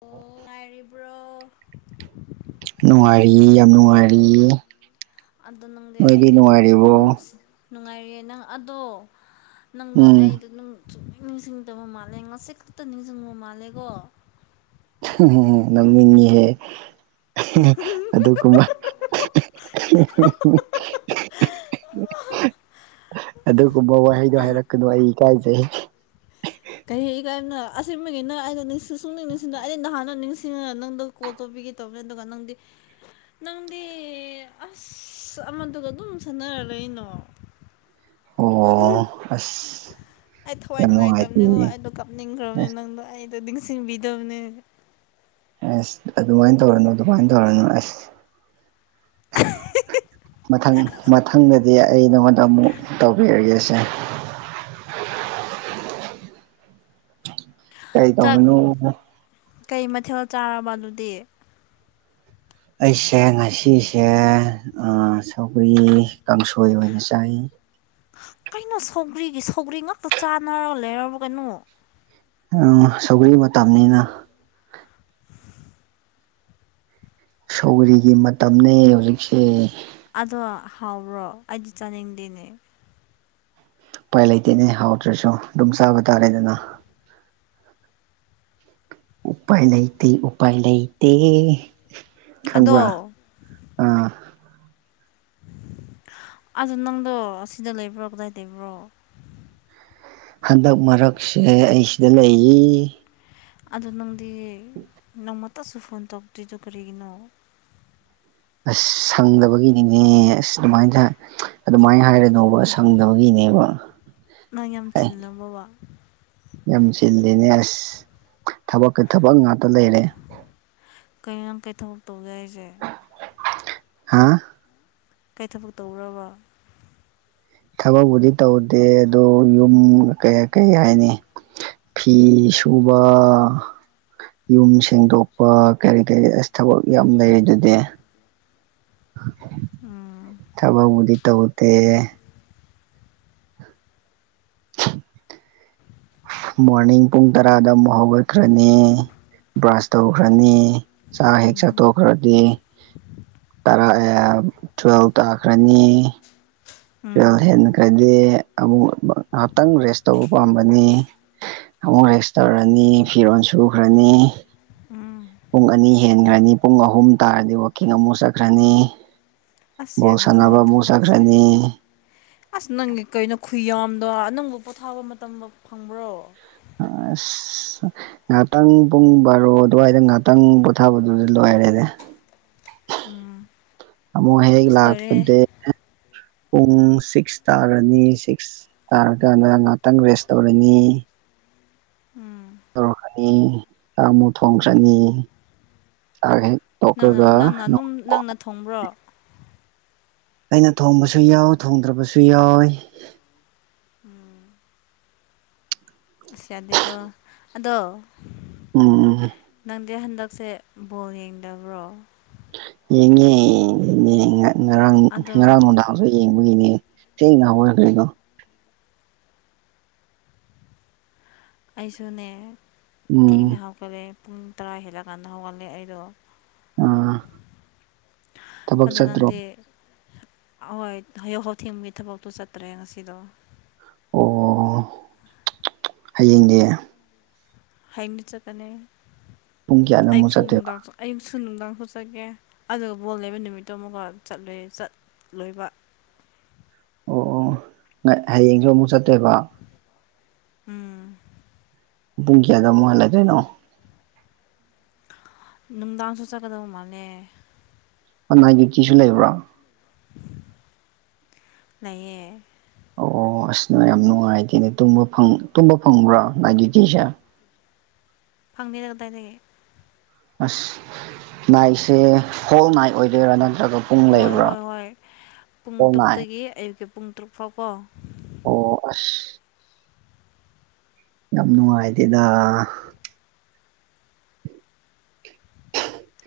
ꯑꯣ ꯅꯨꯡꯉꯥꯏꯔꯤꯕ꯭ꯔꯣ ꯅꯨꯡꯉꯥꯏꯔꯤ ꯌꯥꯝ ꯅꯨꯡꯉꯥꯏꯔꯤ ꯑꯗꯣ ꯅꯪꯗꯤ ꯑꯩꯁꯦ ꯅꯨꯡꯁꯨ ꯁꯨꯛꯅꯨꯡ ꯅꯨꯡꯁꯤ ꯅꯨꯡꯉꯥꯏꯔꯤꯌꯦ ꯅꯪ ꯑꯗꯣ ꯅꯪꯗꯣ ꯎꯝ ꯑꯩꯗꯣ ꯅꯪ ꯁꯨꯛꯅꯤꯡꯁꯤꯡꯗꯕ ꯃꯥꯜꯂꯦ ꯉꯁꯤ ꯈꯛꯇ ꯅꯤꯡꯁꯤꯡꯕ ꯃꯥꯜꯂꯦꯀꯣ ꯅꯣꯛꯅꯤꯡꯒꯦꯍꯦ ꯑꯗꯨ ꯀꯨꯝꯕ ꯑꯗꯨꯒꯨꯝꯕ ꯋꯥꯍꯩꯗꯣ ꯍꯥꯏꯔꯛꯀꯅꯨ ꯑꯩ ꯏꯀꯥꯏꯖꯩ ꯀꯔꯤ ꯀꯥꯏꯅꯣ ꯑ ꯑꯁꯤꯕꯒꯤꯅ ꯑꯩꯅ ꯅꯤꯡ ꯁꯨꯡꯅꯤꯡ ꯅꯤꯡꯁꯤꯡꯅ ꯑꯩꯅ ꯅꯍꯥꯟ ꯅꯤꯡꯁꯤꯡꯉꯒ ꯅꯪꯗ ꯀꯣꯜ ꯇꯧꯕꯤꯒꯦ ꯇꯧꯕꯅꯦ ꯑꯗꯨꯒ ꯅꯪꯗꯤ ꯅꯪꯗꯤ ꯑꯁ ꯑꯃꯗꯨꯒ ꯑꯗꯨꯝ ꯁꯥꯟꯅꯔ ꯂꯩꯅꯥ [unintelligible] ꯑꯣ ꯑꯁ ꯑꯩ ꯊꯋꯥꯏ ꯌꯥꯝ ꯅꯨꯡꯉꯥꯏꯇꯕꯅꯤꯕꯣ ꯅꯨꯡꯉꯥꯏꯇꯦꯅꯦ ꯑꯩꯗꯣ ꯀꯥꯞꯅꯤꯡꯈ꯭ꯔꯕꯅꯦ ꯑꯁ ꯅꯪꯗꯣ ꯑꯩꯗꯣ ꯅꯤꯡꯁꯤꯡꯕꯤꯗꯕꯅꯦ ꯑꯁ ꯑꯗꯨꯃꯥꯏꯅ ꯇꯧꯔꯅꯨ ꯑꯗꯨꯃꯥꯏꯅ ꯇꯧꯔꯅꯨ ꯑꯁ [inaudible] ꯃꯊꯪ ꯃꯊꯪꯗꯗꯤ ꯑꯩ ꯅꯉꯣꯟꯗ ꯑꯃꯨꯛ ꯇꯧꯕꯤꯔꯒꯦꯁꯦ ꯀꯩꯗ ꯆꯥꯛ ꯃꯅꯨ [unintelligible] ꯀꯩ ꯃꯊꯦꯜ ꯆꯥꯔꯕ ꯑꯗꯨꯗꯤ ꯑꯩꯁꯦ ꯉꯁꯤꯁꯦ ꯁꯧꯒ꯭ꯔꯤ ꯀꯥꯡꯁꯣꯏ ꯑꯣꯏꯅ ꯆꯥꯏꯏ ꯀꯩꯅꯣ ꯁꯧꯒ꯭ꯔꯤꯒꯤ ꯁꯧꯒ꯭ꯔꯤ ꯉꯥꯛꯇ ꯆꯥꯟꯅꯔꯒ ꯂꯩꯔꯕ ꯀꯩꯅꯣ ꯁꯧꯒꯛꯏꯕ ꯃꯇꯝꯅꯤꯅ ꯁꯧꯔꯤꯒꯤ ꯃꯇꯝꯅꯤ ꯍꯧꯖꯤꯛꯁꯦ ꯑꯗꯣ ꯍꯥꯎꯕ꯭ꯔꯣ ꯑꯩꯗꯤ ꯆꯥꯅꯤꯡꯗꯦꯅꯦ ꯎꯄꯥꯏ ꯂꯩꯇꯦꯅꯦ ꯍꯥꯎꯇꯔꯥꯁꯨ ꯑꯗꯨꯝ ꯆꯥꯕ ꯇꯥꯔꯦꯗꯅ ꯎꯄꯥꯏ ꯂꯩꯇꯦ ꯎꯄꯥꯏ ꯂꯩꯇꯦ ꯈꯪ꯭ꯕꯔꯥ ꯑꯗꯣ ꯑꯥ ꯑꯗꯨ ꯅꯪꯗꯣ ꯁꯤꯗ ꯂꯩꯕ꯭ꯔꯣ ꯀꯗꯥꯏ ꯂꯩꯕ꯭ꯔꯣ ꯍꯟꯗꯛ ꯃꯔꯛꯁꯦ ꯑꯩ ꯁꯤꯗ ꯂꯩ ꯑꯗꯣ ꯅꯪꯗꯤ ꯅꯣꯡꯃꯇꯁꯨ ꯐꯣꯟ ꯇꯧꯔꯛꯇꯔꯤꯗꯣ ꯀꯔꯤꯒꯤꯅꯣ ꯑꯁ ꯁꯪꯗꯕꯒꯤꯅꯤꯅꯦ ꯑꯁ ꯑꯗꯨꯃꯥꯏꯅ ꯇ ꯑꯗꯨꯃꯥꯏꯅ ꯍꯥꯏꯔꯅꯣꯕ ꯁꯪꯗꯕꯒꯤꯅꯦꯕ ꯅꯪ ꯌꯥꯝ ꯑꯦ ꯆꯤꯜꯂꯕꯣ ꯕ ꯌꯥꯝ ꯆꯤꯜꯂꯤꯅꯦ ꯑꯁ ꯊꯕꯛꯀ ꯊꯕꯛ ꯉꯥꯛꯇ ꯂꯩꯔꯦ ꯀꯩꯅꯣꯝ ꯀꯩꯊꯧ ꯇꯧꯒ ꯍꯥꯏꯁꯦ ꯍꯥꯥ ꯀꯩ ꯊꯕꯛ ꯇꯧꯔꯕ ꯊꯕꯛꯕꯨꯗꯤ ꯇꯧꯗꯦ ꯑꯗꯨꯣ ꯌꯨꯝ ꯀꯌꯥ ꯀꯩ ꯍꯥꯏꯅꯤ ꯐꯤ ꯁꯨꯕ ꯌꯨꯝ ꯁꯦꯡꯗꯣꯛꯄ ꯀꯔꯤ ꯀꯔꯤ ꯊꯕꯛ ꯌꯥꯝ ꯂꯩꯔꯤ ꯑꯗꯨꯗꯤ ꯎꯝ ꯊꯕꯛꯕꯨꯗꯤ ꯇꯧꯗꯦ [inaudible] ꯃꯣꯔꯅꯤꯡ ꯄꯨꯡ ꯇꯔꯥꯗ ꯑꯃꯨꯛ ꯍꯧꯒꯠꯈ꯭ꯔꯅꯤ ꯕ꯭ꯔꯥꯁ ꯇꯧꯈ꯭ꯔꯅꯤ ꯆ ꯍꯦꯛ ꯆ ꯎꯝ ꯇꯣꯈꯔ ꯗꯤꯔ ꯇꯨꯋꯦꯜꯕ ꯇꯥꯈ꯭ꯔꯅꯤ ꯇꯨꯋꯦꯜ ꯎꯝ ꯍꯦꯟꯈ꯭ꯔꯗꯤ ꯑꯃꯨꯛ ꯉꯥꯏꯍꯥꯛꯇꯪ ꯔꯦꯁ ꯇꯧꯕ ꯄꯥꯝꯕꯅꯤ ꯑꯃꯨꯛ ꯔꯦꯁ ꯇꯧꯔꯅꯤ ꯐꯤꯔꯣꯜ ꯁꯨꯈ꯭ꯔꯅꯤ ꯎꯝ ꯄꯨꯡ ꯑꯅꯤ ꯍꯦꯟꯈ꯭ꯔꯅꯤ ꯄꯨꯡ ꯑꯍꯨꯝ ꯇꯥꯔꯗꯤ ꯋꯥꯛꯀꯤꯡ ꯑꯃꯨꯛ ꯆꯠꯈ꯭ꯔꯅꯤ ꯑ ꯕꯣꯜ ꯑꯃꯀꯘ ꯁꯥꯟꯅꯕ ꯑꯃꯨꯛ ꯊꯕꯛꯁꯦ ꯆꯠꯈ꯭ꯔꯅꯤ ꯑꯁ ꯅꯪꯒꯤ ꯀꯩꯅꯣ ꯈꯨ ꯌꯥꯝꯗꯣ ꯅꯪꯕꯨ ꯄꯣꯊꯥꯕ ꯃꯇꯝ ꯐꯪꯕ꯭ꯔꯣ ꯑ ꯉꯥꯏꯍꯥꯛꯇꯪ ꯄꯨꯡ ꯕꯥꯔꯣ ꯑꯗꯨꯋꯥꯏꯗ ꯉꯥꯏꯥꯛꯇꯪ ꯄꯣꯊꯥꯕꯗꯨꯗꯤ ꯂꯣꯏꯔꯦꯅꯦ ꯎꯝ ꯑꯃꯨꯛ ꯍꯦꯛ ꯑꯁ ꯂꯣꯏꯔꯦꯍꯦ ꯂꯥꯛꯄꯗ ꯄꯨꯡ ꯁꯤꯛꯁ ꯇꯥꯔꯅꯤ ꯁꯤꯛꯁ ꯇꯥꯔꯀꯥꯟꯗ ꯉꯥꯏꯍꯥꯛꯇꯪ ꯔꯦꯁ ꯇꯧꯔꯅꯤ ꯎꯝ ꯇꯧꯔꯛꯀꯅꯤ ꯆꯥꯛ ꯑꯃꯨꯛ ꯊꯣꯡ ꯆꯅꯤ ꯆ ꯍꯦꯛ ꯅꯪꯅ ꯇꯣꯛꯑꯒ ꯅꯪꯅ ꯑꯗꯨꯝ ꯅꯪꯅ ꯊꯣꯡꯕ꯭ꯔꯣ ꯑꯩꯅ ꯊꯣꯡꯕꯁꯨ ꯌꯥꯎ ꯊꯣꯡꯗ꯭ꯔꯕꯁꯨ ꯌꯥꯎꯋ ꯎꯝ ꯁ ꯑꯗꯀꯣ ꯑꯗꯣ ꯎꯝ ꯑꯩ ꯍꯟꯗꯛꯁꯦ ꯕꯣꯜ ꯌꯦꯡꯗꯕ꯭ꯔꯣ ꯌꯦꯉ ꯌꯦ ꯉꯔꯥꯡ ꯑꯗꯣ ꯉꯔꯥꯡꯉꯣꯗ ꯊꯁꯨ ꯌꯦꯡꯕꯒꯤꯅꯦ ꯊꯦꯡꯅꯕꯕ ꯑꯣꯏꯔ ꯀꯩꯅꯣ ꯑꯩꯁꯨꯅꯦ ꯊꯛ ꯎꯝ ꯉꯍꯥꯎ ꯍꯧꯒꯠꯂꯦ ꯄꯨꯡ ꯇꯔꯥ ꯍꯦꯜꯂꯀꯥꯟꯗ ꯍꯧꯒꯠꯂꯦ ꯑꯩꯗꯣ ꯑꯥ ꯊꯕꯛ ꯑꯗꯣ ꯆꯠꯇ꯭ꯔꯣ ꯅꯪꯗꯤ ꯍꯣꯏ ꯍꯧ ꯍꯥꯎ ꯊꯤꯒꯤ ꯊꯕꯛꯇꯣ ꯆꯠꯇ꯭ꯔꯦ ꯉꯁꯤꯗꯣ ꯑꯣ ꯍꯌꯦꯡꯅꯦ ꯍꯌ°ꯡꯗꯩ ꯆꯠꯀꯅꯤ ꯄꯨꯡ ꯀꯌꯥꯗ ꯑꯃꯨꯛ ꯑꯩꯁꯨ ꯆꯠꯇꯣꯏꯕ ꯅꯨꯡꯗꯥꯡ ꯑꯌꯨꯛꯁꯨ ꯅꯨꯡꯗꯥꯡ ꯁꯣꯠꯆꯒꯦ ꯑꯗꯨꯒ ꯕꯣꯜ ꯂꯩꯕ ꯅꯨꯃꯤꯠꯇꯨ ꯑꯃꯨꯛꯀ ꯆꯠꯂꯨ ꯆꯠꯂꯣꯏꯕ ꯑꯣ ꯑꯣ ꯍꯌꯦꯡꯁꯨ ꯑꯃꯨꯛ ꯆꯠꯇꫭꯏꯕ ꯎꯝ ꯄꯨꯡ ꯀꯌꯥꯗ ꯃꯅꯨꯡꯉꯥꯏꯜꯂꯗ꯭ꯔꯣꯏꯅꯣ ꯅꯨꯡꯗꯥꯡꯁꯨ ꯆꯠꯀꯗꯧ ꯃꯥꯜꯂꯦ ꯍꯅꯥꯏꯒꯤ ꯀꯤꯁꯨ ꯂꯩꯕ꯭ꯔꯥ ꯂꯩꯌꯦ ꯑꯣ ꯑꯁꯅ ꯌꯥꯝ ꯅꯨꯡꯉꯥꯏꯇꯦꯅꯦ ꯇꯨꯝꯕ ꯐꯪꯕ꯭ꯔꯥ ꯂꯥꯏꯒꯤꯇꯁꯦ ꯐꯪꯕꯤꯔ ꯀꯗꯥꯏꯗꯒꯤꯦ ꯑꯁ ꯃꯅꯥꯥꯏꯁꯦ ꯍꯣꯜ ꯅꯥꯏ ꯑꯣꯏꯗꯣꯏꯔꯥ ꯅꯠꯇ꯭ꯔꯒ ꯄꯨꯡ ꯍꯣꯏ ꯂꯩꯕ꯭ꯔꯥ ꯍꯣꯏ ꯍꯣꯏ ꯄꯨꯡ ꯍꯣꯜ ꯅꯥꯏꯠ ꯇꯔꯨꯛꯇꯒꯤ ꯑꯌꯨꯛꯀꯤ ꯄꯨꯡ ꯇꯔꯨꯛ ꯐꯥꯎꯕꯣ ꯑꯣ ꯑꯁ ꯌꯥꯝ ꯅꯨꯡꯉꯥꯏꯇꯦꯗ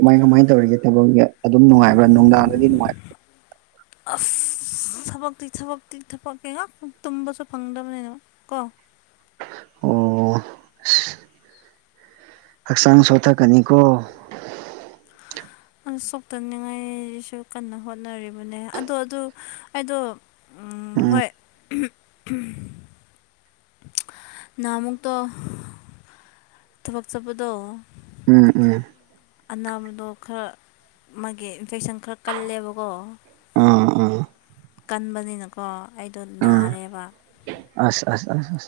ꯀꯃꯥꯏ ꯀꯃꯥꯏꯅ ꯇꯧꯔꯤꯒꯦ ꯊꯕꯛꯁ ꯑꯗꯨꯝ ꯅꯨꯡꯉꯕꯥ ꯅꯨꯡꯗꯥꯡꯗꯗꯤ ꯅꯨꯡꯉꯥꯏꯕ ꯑꯁ ꯊꯕꯛꯇꯤ ꯊꯕꯛꯇꯤ ꯊꯕ ꯉꯍꯥꯛ ꯇꯨꯝꯕꯁꯨ ꯐꯪꯗꯕꯅꯤꯅ ꯀꯣ ꯑꯣ ꯍꯛꯆꯥꯡ ꯁꯣꯊꯀꯅꯤꯀꯣ [unintelligible] ꯁꯣꯛꯇꯅꯤꯡꯉꯥꯏꯁꯨ ꯀꯟꯅ ꯍꯣꯠꯅꯔꯤꯕꯅꯦ ꯑꯗꯣ ꯑꯗꯨ ꯑꯩꯗꯣ ꯎꯝ ꯍꯣꯏ ꯅꯍꯥꯃꯨꯛꯇꫭ ꯊꯕꯛ ꯆꯄꯗꯣ ꯎꯝ ꯎꯝ ꯑꯅꯥꯕꯗꯣ ꯈꯔ ꯃꯥꯒꯤ ꯏꯟꯐꯦꯛꯁꯟ ꯈꯔ ꯀꯜꯂꯦꯕꯀꯣ ꯑꯥ ꯑꯥ ꯀꯟꯕꯅꯤꯅꯀꯣ ꯑꯩꯗꯣ ꯑꯥ ꯅꯥꯔꯦꯕ ꯑꯁ ꯑꯁ ꯑ ꯑ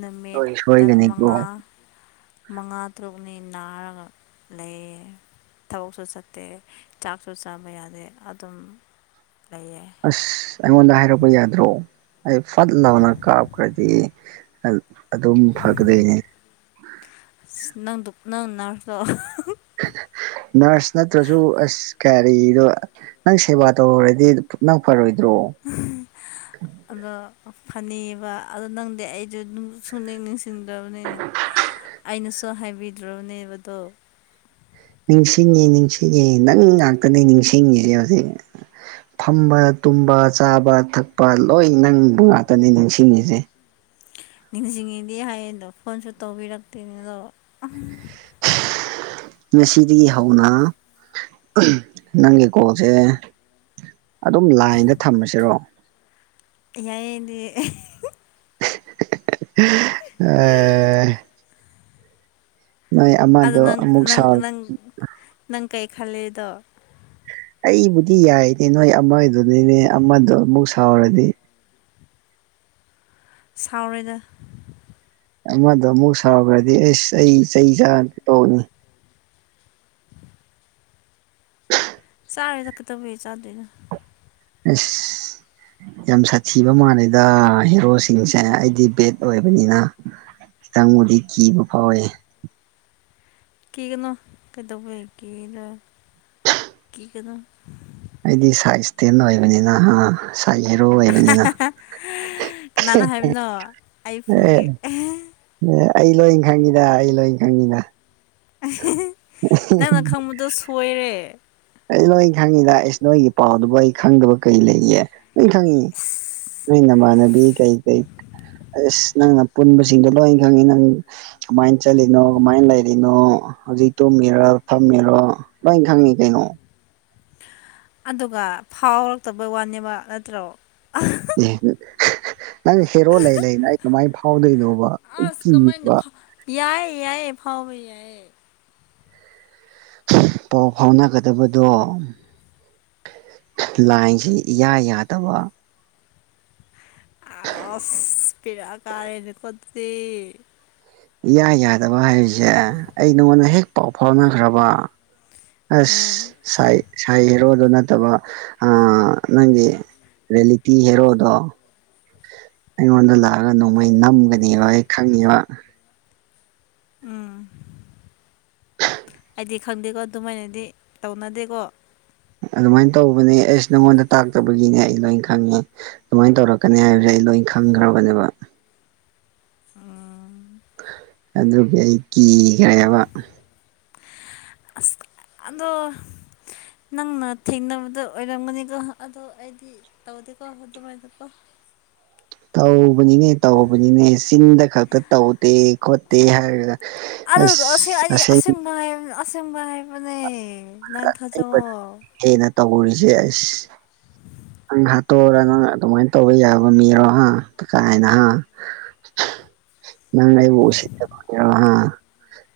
ꯅꯨꯃꯤꯠ ꯇꯔꯥ ꯃꯉꯥ ꯃꯉꯥ ꯇꯔꯨꯛꯅꯤ ꯅꯥꯔꯒ ꯂꯩꯌꯦ ꯊꯕꯛꯁꯨ ꯆꯠꯇꯦ ꯆꯥꯛꯁꯨ ꯆꯥꯕ ꯌꯥꯗꯦ ꯑꯗꯨꯝ ꯂꯩꯌꯦ ꯑꯁ ꯑꯩꯉꯣꯟꯗ ꯍꯥꯏꯔꯛꯄ ꯌꯥꯗ꯭ꯔꯣ ꯑꯩ ꯐꯠ ꯂꯥꯎꯅ ꯀꯥꯞꯈ꯭ꯔꯗꯤ [unintelligible] ꯑꯗꯨꯝ ꯐꯒꯗꯅꯦ꯫ ꯑꯁ ꯅꯪꯗꯨ ꯅꯪ ꯅꯔꯁꯔꯣ [unintelligible] ꯅꯔꯁ ꯅꯠꯇ꯭ꯔꯁꯨ ꯑꯁ ꯀꯔꯤꯔꯣ ꯅꯪ ꯁꯦꯕꯥ ꯇꯧꯔꯨꯔꯗꯤ ꯅꯪ ꯐꯔꯣꯏꯗ꯭ꯔꯣ꯫ ꯎꯝ ꯑꯗꯣ ꯐꯅꯦꯕ ꯑꯗꯣ ꯅꯪꯗꯤ ꯑꯩꯁꯨ ꯁꯨꯡꯅꯤꯡ ꯅꯤꯡꯁꯤꯡꯗ꯭ꯔꯕꯅꯤꯅ ꯑꯩꯅꯁꯨ ꯍꯥꯏꯕꯤꯗ꯭ꯔꯕꯅꯦꯕꯗꯣ ꯅꯤꯡꯁꯤꯡꯉꯤ ꯅꯤꯡꯁꯤꯡꯉ ꯅꯪ ꯉꯥꯛꯇꯅꯤ ꯅꯤꯡꯁꯤꯡꯉꯁꯦ ꯍꯧꯖꯤꯛ ꯐꯝꯕ ꯇꯨꯝꯕ ꯆꯥꯕ ꯊꯛꯄ ꯂꯣꯏ ꯅꯪꯕ ꯉꯥꯛꯇꯅꯤ ꯅꯤꯡꯁꯤꯡꯉꯤꯁꯦ ꯅꯤꯡꯁꯤꯡꯉꯤꯗꯤ ꯍꯥꯏꯌꯦ ꯑꯗꯣ ꯐꯣꯟꯁꯨ ꯇꯧꯕꯤꯔꯛꯇꯦꯅꯦ ꯑꯗꯣ ꯉꯁꯤꯗꯒꯤ ꯍꯧꯅ ꯅꯪꯒꯤ ꯀꯜꯁꯦ ꯑꯗꯨꯝ ꯂꯥꯏꯟꯗ ꯊꯝꯃꯁꯤꯔꯣ꯫ ꯌꯥꯏ ꯑꯦ ꯑꯗꯨ [unintelligible] [unintelligible] ꯑꯥ ꯅꯣꯏ ꯑꯗꯣ ꯑꯃꯗꯣ ꯅꯪ ꯑꯃꯨꯛ ꯅꯪ ꯁꯥꯎ ꯅꯪ ꯅꯪ ꯀꯩ ꯈꯜꯂꯦꯗꯣ ꯑꯩꯕꯨꯗꯤ ꯌꯥꯏ ꯀꯩꯅꯣ ꯑꯃꯒꯤꯗꯨꯅꯤꯅꯦ ꯑꯃꯗꯣ ꯑꯃꯨꯛ ꯁꯥꯎꯔꯗꯤ ꯁꯥꯎꯔꯣꯏꯗ꯫ ꯑꯩꯉꯣꯟꯗ ꯑꯃꯨꯛ ꯁꯥꯎꯈ꯭ꯔꯗꯤ ꯑꯁ ꯑꯩ ꯆꯩ ꯆꯥ ꯇꯧꯅꯤ ꯆꯥꯔꯣꯏꯗ ꯀꯩꯗꯧꯕꯩ ꯆꯥꯗꯣꯏꯅꯣ ꯑꯁ ꯌꯥꯝ ꯁꯥꯊꯤꯕ ꯃꯥꯟꯂꯦꯗ ꯍꯦꯔꯣꯁꯤꯡꯁꯦ ꯑꯩꯗꯤ ꯕꯦꯠ ꯑꯣꯏꯕꯅꯤꯅ ꯈꯤꯇꯪꯕꯨꯗꯤ ꯀꯤꯕ ꯐꯥꯎꯋꯦ꯫ ꯀꯤꯒꯅꯣ ꯀꯩꯗꯧꯕꯩ ꯀꯤ [unintelligible] ꯀꯤꯒꯅꯣ꯫ ꯑꯩꯗꯤ ꯁꯥꯏꯖ ꯏꯁꯇꯦꯟ ꯑꯣꯏꯕꯅꯤꯅ ꯍꯥ ꯁꯥꯏꯍꯦꯔꯣ [unintelligible] [unintelligible] ꯀꯅꯥꯅꯣ ꯍꯥꯏꯕꯅꯣ ꯑꯩ ꯑꯦ ꯐꯨꯒꯦ [unintelligible] ꯑꯦ ꯑꯩ ꯂꯣꯏꯅ ꯈꯪꯉꯤꯗ ꯑꯩ ꯂꯣꯏꯅ ꯈꯪꯉꯤꯗ [unintelligible] ꯅꯪꯅ ꯈꯪꯕꯗꯣ ꯁꯣꯏꯔꯦ꯫ ꯑꯩ ꯅꯣꯏ ꯈꯪꯉꯤꯗ ꯑꯦꯁ ꯅꯣꯏꯒꯤ ꯄꯥꯎꯗꯨꯕꯨ ꯑꯩ ꯈꯪꯗꯕ ꯀꯩ ꯂꯩꯒꯦ ꯅꯣꯏ ꯈꯪꯉꯤ꯫ ꯅꯪ ꯅꯃꯥꯟꯅꯕꯤ ꯀꯩ ꯀꯩ ꯑꯁ ꯅꯪꯅ ꯄꯨꯟꯕꯁꯤꯡꯗꯣ ꯂꯣꯏꯅ ꯈꯪꯉꯤ ꯅꯪ ꯀꯃꯥꯏꯅ ꯆꯠꯂꯤꯅꯣ ꯀꯃꯥꯏꯅ ꯂꯩꯔꯤꯅꯣ꯫ ꯍꯧꯖꯤꯛ ꯇꯨꯝꯃꯤꯔ ꯐꯝꯃꯤꯔꯣ ꯂꯣꯏ ꯈꯪꯉꯤ ꯀꯩꯅꯣ꯫ ꯑꯗꯨꯒ ꯐꯥꯎꯔꯛꯇꯕꯩ ꯋꯥꯅꯦꯕ ꯅꯠꯇ꯭ꯔꯣ꯫ ꯑꯦ ꯅꯪ ꯍꯦꯔꯣ ꯂꯩ ꯂꯩꯅ ꯑꯩ ꯀꯃꯥꯏꯅ ꯐꯥꯎꯗꯣꯏꯅꯣꯕ ꯑꯩ ꯑꯁ ꯀꯃꯥꯏꯅ ꯀꯤꯕ ꯌꯥꯏꯌꯦ ꯌꯥꯏꯑꯌꯦ ꯐꯥꯎꯕ ꯌꯥꯏꯌꯦ꯫ ꯄꯥꯎ ꯐꯥꯎꯅꯒꯗꯕꯗꯣ ꯂꯥꯏꯟꯁꯦ ꯏꯌꯥ ꯌꯥꯗꯕ ꯑꯁ ꯕꯦꯔꯥ ꯀꯥꯔꯦꯅꯦꯀꯣ ꯑꯗꯨꯗꯤ ꯏꯌꯥ ꯌꯥꯗꯕ ꯍꯥꯏꯔꯤꯁꯦ ꯑꯩ ꯅꯉꯣꯟꯗ ꯍꯦꯛ ꯄꯥꯎ ꯐꯥꯎꯅꯈ꯭ꯔꯕ ꯑꯁ ꯑꯥ ꯁꯥꯏ ꯁꯥꯏ ꯍꯦꯔꯣꯗꯨ ꯅꯠꯇꯕ ꯑꯥ ꯅꯪꯒꯤ ꯔꯦꯂꯤꯇꯤ ꯍꯦꯔꯣꯗꯣ ꯑꯩꯉꯣꯟꯗ ꯂꯥꯛꯑꯒ ꯅꯣꯡꯃꯩ ꯅꯝꯒꯅꯦꯕ ꯑꯩ ꯈꯪꯉꯤꯕ ꯎꯝ ꯑꯩꯗꯤ ꯈꯪꯗꯦꯀꯣ ꯑꯗꯨꯃꯥꯏꯅꯗꯤ ꯇꯧꯅꯗꯦꯀꯣ꯫ ꯑꯗꯨꯃꯥꯏꯅ ꯇꯧꯕꯅꯦ ꯑꯩꯁ ꯅꯪꯉꯣꯟꯗ ꯇꯥꯛꯇꯕꯒꯤꯅꯦ ꯑꯩ ꯂꯣꯏ ꯈꯪꯉꯦ꯫ ꯑꯗꯨꯃꯥꯏꯅ ꯇꯧꯔꯛꯀꯅꯤ ꯍꯥꯏꯕꯁꯦ ꯑꯩ ꯂꯣꯏ ꯈꯪꯈ꯭ꯔꯕꯅꯦꯕ꯫ ꯑꯥ ꯑꯗꯨꯒꯤ ꯑꯩ ꯀꯤꯈ꯭ꯔꯦꯕ꯫ ꯑꯁ ꯑꯗꯣ ꯅꯪꯅ ꯊꯦꯡꯅꯕꯗ ꯑꯣꯏꯔꯝꯒꯅꯤꯀꯣ ꯑꯗꯣ ꯑꯩꯗꯤ ꯇꯧꯗꯦꯀꯣ ꯑꯗꯨꯃꯥꯏꯅꯀꯣ ꯇꯧꯕꯅꯤꯅꯦ ꯇꯧꯕꯅꯤꯅꯦ ꯆꯤꯡꯗ ꯈꯛꯇ ꯇꯧꯗꯦ ꯈꯣꯠꯇꯦ ꯍꯥꯏꯔꯒꯗ ꯑꯗꯨꯗꯣ ꯑꯁꯦ ꯑꯩꯗꯤ ꯑꯁꯦꯝꯕ ꯍꯥꯏ ꯑꯁꯦꯡꯕ ꯍꯥꯏꯕꯅꯦ [inaudible] ꯍꯦꯟꯅ ꯇꯧꯔꯤꯁꯦ ꯑꯁ ꯅꯪ ꯍꯥꯠꯇꯣꯛꯑꯣꯔ ꯅꯪ ꯑꯗꯨꯃꯥꯏꯅ ꯇꯧꯕ ꯌꯥꯕ ꯃꯤꯔꯣ ꯍꯥ ꯀꯀꯥꯏꯅ ꯍꯥ [inaudible] ꯅꯪ ꯑꯩꯕꯨ ꯎꯁꯤꯠꯇꯕꯗꯣ ꯍꯥ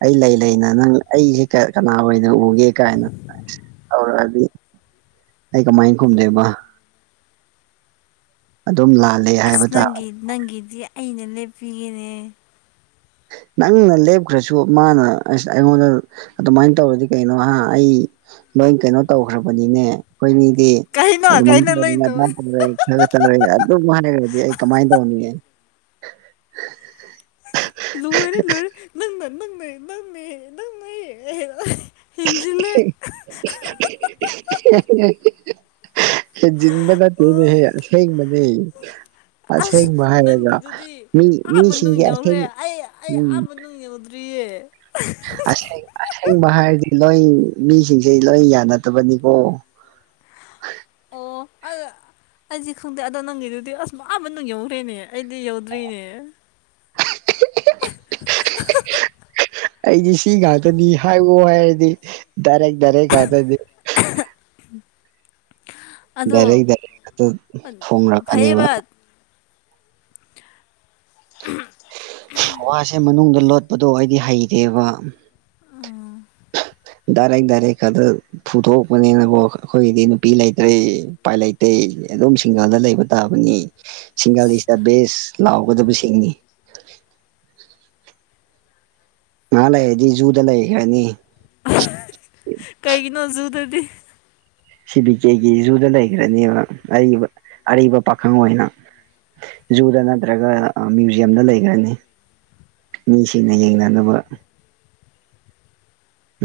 ꯑꯩ ꯂꯩ ꯂꯩꯅ ꯅꯪ ꯑꯩꯁ ꯁꯦ ꯀꯅꯥ ꯑꯣꯏꯅ ꯎꯒꯦ ꯀꯥꯏꯅ ꯍꯧꯔꯛꯑꯗꯤ ꯑꯩ ꯀꯃꯥꯏ ꯈꯨꯝꯗꯣꯏꯕ꯫ ꯑꯗꯨꯝ ꯂꯥꯜꯂꯦ ꯍꯥꯏꯕ ꯇꯥꯕ꯫ ꯅꯪꯒꯤꯗꯤ ꯑꯩꯅ ꯂꯦꯞꯄꯤꯒꯦꯅꯦ꯫ ꯅꯪꯅ ꯂꯦꯞꯈ꯭ꯔꯁꯨ ꯃꯥꯅ ꯑꯁ ꯑꯩꯉꯣꯟꯗ ꯑꯗꯨꯃꯥꯏꯅ ꯇꯧꯔꯗꯤ ꯀꯩꯅꯣ ꯍꯥ ꯑꯩ ꯂꯣꯏ ꯀꯩꯅꯣ ꯇꯧꯈ꯭ꯔꯕꯅꯤꯅꯦ ꯑꯩꯈꯣꯏꯅꯤꯗꯤ ꯑꯗꯨ [unintelligible] ꯆꯠꯂꯨꯔꯦ ꯑꯗꯨꯝ ꯍꯥꯏꯔꯒꯗꯤ ꯑꯩ ꯀꯃꯥꯏ ꯇꯧꯅꯤ [unintelligible] [inaudible] ꯅꯪꯅ ꯅꯪꯅ ꯅꯪ ꯅꯪꯅ [unintelligible] ꯍꯦꯟꯖꯤꯜꯂꯦ [unintelligible] ꯍ ꯖꯤꯤꯟꯕꯗꯅꯦ ꯍ ꯃꯅꯦ ꯑꯁ ꯅꯪꯒꯤꯗꯨꯗꯤ ꯑꯥꯕ ꯅꯨꯡ ꯃꯤꯁꯤꯡꯒꯤ ꯌꯧꯔ꯭ꯔꯦ ꯑꯁꯦꯡ ꯑꯩ ꯑꯩ ꯑꯥꯕ ꯅꯨꯡ ꯌꯧꯗ ꯇꯌꯦ ꯁ ꯑꯁꯦꯡꯕ ꯍꯥꯏꯔꯗꯤ ꯂꯣꯏ ꯃꯤꯁꯤꯡꯁꯦ ꯂꯣꯏ ꯌꯥꯅꯗꯕꯅꯤꯀꯣ ꯑꯣ ꯑꯗ ꯑꯩꯁꯦ ꯈꯪꯗꯦ ꯑꯗꯣ ꯅꯪꯒꯤꯗꯨꯗꯤ ꯑꯁ ꯃꯥ ꯅꯨꯡ ꯌꯧꯈ꯭ꯔꯦꯅꯦ ꯑꯩꯗꯤ ꯌꯧꯗ꯭ꯔꯤꯅꯦ [inaudible] ꯑꯩꯗꯤ ꯁꯤ ꯉꯥꯛꯇꯅꯤ ꯍꯥꯏꯌꯣ ꯍꯥꯏꯔꯗꯤ ꯗꯥꯏꯔꯦꯛ ꯗꯥꯏꯔꯦꯛ ꯉꯥꯛꯇꯅꯦ ꯗꯥꯏꯔꯦꯛ ꯗꯥꯏꯔꯦꯛ [unintelligible] ꯇ ꯊꯣꯝꯔꯛꯀꯅꯦꯕ [inaudible] ꯋꯥꯁꯦ ꯃꯅꯨꯡꯗ ꯂꯣꯠꯄꯗꯣ ꯑꯩꯗꯤ ꯍꯩꯇꯦꯕ ꯗꯔꯦꯛ ꯗꯔꯦꯛ ꯈꯗ ꯐꯨꯊꯣꯛꯄꯅꯤꯅꯀꯣ ꯑꯩꯈꯣꯏꯒꯤꯗꯤ ꯅꯨꯄꯤ ꯂꯩꯇ꯭ꯔꯦ ꯎꯄꯥꯏ ꯂꯩꯇꯦ ꯑꯗꯨꯝ ꯁꯤꯡꯒꯜꯗ ꯂꯩꯕ ꯇꯥꯕꯅꯤ ꯁꯤꯡꯒꯥꯜ ꯏꯁ ꯗ ꯕꯦꯁ ꯂꯥꯎꯒꯗꯕꯁꯤꯡꯅꯤ ꯉꯍꯥ ꯂꯩꯔꯗꯤ ꯖꯨꯗ ꯂꯩꯈ꯭ꯔꯅꯤ ꯀꯩꯒꯤꯅꯣ ꯖꯨꯗꯗꯤ ꯁꯤ ꯕꯤ ꯀꯦꯒꯤ ꯖꯨꯗ ꯂꯩꯈ꯭ꯔꯅꯦꯕ ꯑꯔꯤꯕ ꯑꯔꯤꯕ ꯄꯥꯈꯪ ꯑꯣꯏꯅ ꯖꯨꯗ ꯅꯠꯇ꯭ꯔꯒ ꯃ꯭ꯌꯨꯖꯤꯌꯝꯗ ꯂꯩꯈ꯭ꯔꯅꯤ ꯃꯤꯁꯤꯡꯅ ꯌꯦꯡꯅꯅꯕ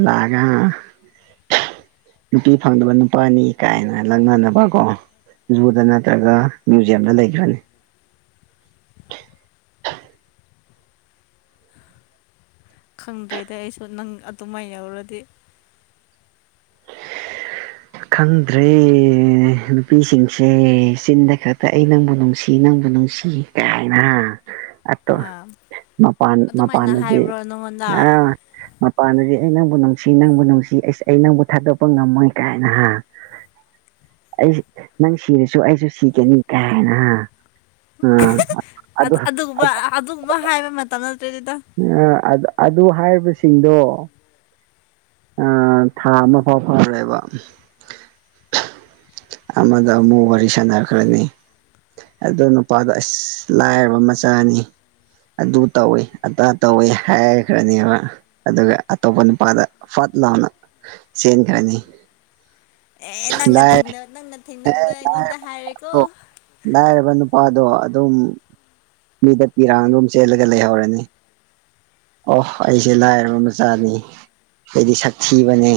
ꯂꯒ [inaudible] ꯅꯨꯄꯤ ꯐꯪꯗꯕ ꯅꯨꯄꯥꯅꯤ ꯀꯥꯏꯅ ꯂꯧꯪꯅꯅꯕ ꯀꯣ ꯖꯨꯗ ꯅꯠꯇ꯭ꯔꯒ ꯃ꯭ꯌꯨꯖꯤꯌꯝꯗ ꯂꯩꯈꯤꯕꯅꯤ ꯈꯪꯗ꯭ꯔꯦꯗ ꯑꯩꯁꯨ ꯅꯪ ꯑꯗꯨꯃꯥꯏꯅ ꯌꯧꯔꯗꯤ ꯈꯪꯗ꯭ꯔꯦ ꯅꯨꯄꯤꯁꯤꯡꯁꯦ ꯆꯤꯟꯗ ꯈꯛꯇ ꯑꯩ ꯅꯪꯕꯨ ꯅꯨꯡꯁꯤ ꯅꯪꯕꯨ ꯅꯨꯡꯁꯤ ꯊ ꯀꯥꯏꯅ ꯑꯇꯣ ꯑꯥ ꯃꯄꯥꯟ ꯑꯗꯨꯃꯥꯏꯅ ꯃꯄꯥꯟꯗꯗꯤ ꯍꯥꯏꯕ꯭ꯔꯣ ꯅꯪꯉꯣꯟꯗ ꯑ ꯃꯄꯥꯟꯗꯗꯤ ꯑꯩ ꯅꯪꯕꯨ ꯅꯨꯡꯁꯤ ꯅꯪꯕꯨ ꯅꯨꯡꯁꯤꯁ ꯑꯩ ꯅꯪꯕꯨ ꯊꯥꯗꯣꯛꯄ ꯉꯝꯃꯣꯏ ꯀꯥꯏ ꯍꯥ ꯑꯩ ꯅꯪ ꯁꯤꯔꯁꯨ ꯑꯩꯁꯨ ꯁꯤꯒꯅꯤ ꯀꯥꯏ ꯍꯥꯏꯅ ꯑꯗꯨꯒꯨꯝꯕ ꯑꯗꯨꯒꯨꯝꯕ ꯍꯥꯏꯕ ꯃꯇꯝ ꯅꯠꯇ꯭ꯔꯦꯗꯤꯇ ꯑꯗꯨ ꯍꯥꯏꯔꯤꯕꯁꯤꯡꯗꯣ ꯑ ꯊ ꯑꯃ ꯐ ꯐꯔꯦꯕ ꯑꯃꯗ ꯃꯨ ꯋꯥꯔꯤ ꯁꯅꯔ ꯀꯔꯅꯤ ꯑꯗꯣ ꯅꯨꯄꯥꯗꯣ ꯑꯁ ꯂꯥꯏꯔꯕ ꯃꯆꯥꯅꯤ ꯑꯗꯨ ꯇꯧꯏꯤ ꯑꯗꯥ ꯇꯧꯏꯤ ꯍꯥꯏꯈ꯭ꯔꯅꯦꯕ ꯑꯗꯨꯒ ꯑꯇꯣꯞꯄ ꯅꯨꯄꯥꯗ ꯐꯠꯇ ꯂꯥꯎꯅ ꯁꯦꯡꯅ ꯀꯔꯅꯤ ꯑꯦ ꯅꯪꯅꯦꯡ ꯅꯪꯅ ꯊꯦꯡꯅꯕꯗꯣ ꯑꯩꯉꯣꯟꯗ ꯍꯥꯏꯔꯦꯀꯣ ꯂꯥꯏꯔꯕ ꯅꯨꯄꯥꯗꯣ ꯑꯗꯨꯝ ꯃꯤꯗ ꯄꯤꯔꯥꯡ ꯑꯗꯨꯣꯝ ꯆꯦꯜꯂꯒ ꯂꯩꯍꯧꯔꯅꯤ ꯑꯣꯍ ꯑꯩꯁꯦ ꯂꯥꯏꯔꯕ ꯃꯆꯥꯅꯤ ꯑꯩꯗꯤ ꯁꯛꯊꯤꯕꯅꯦ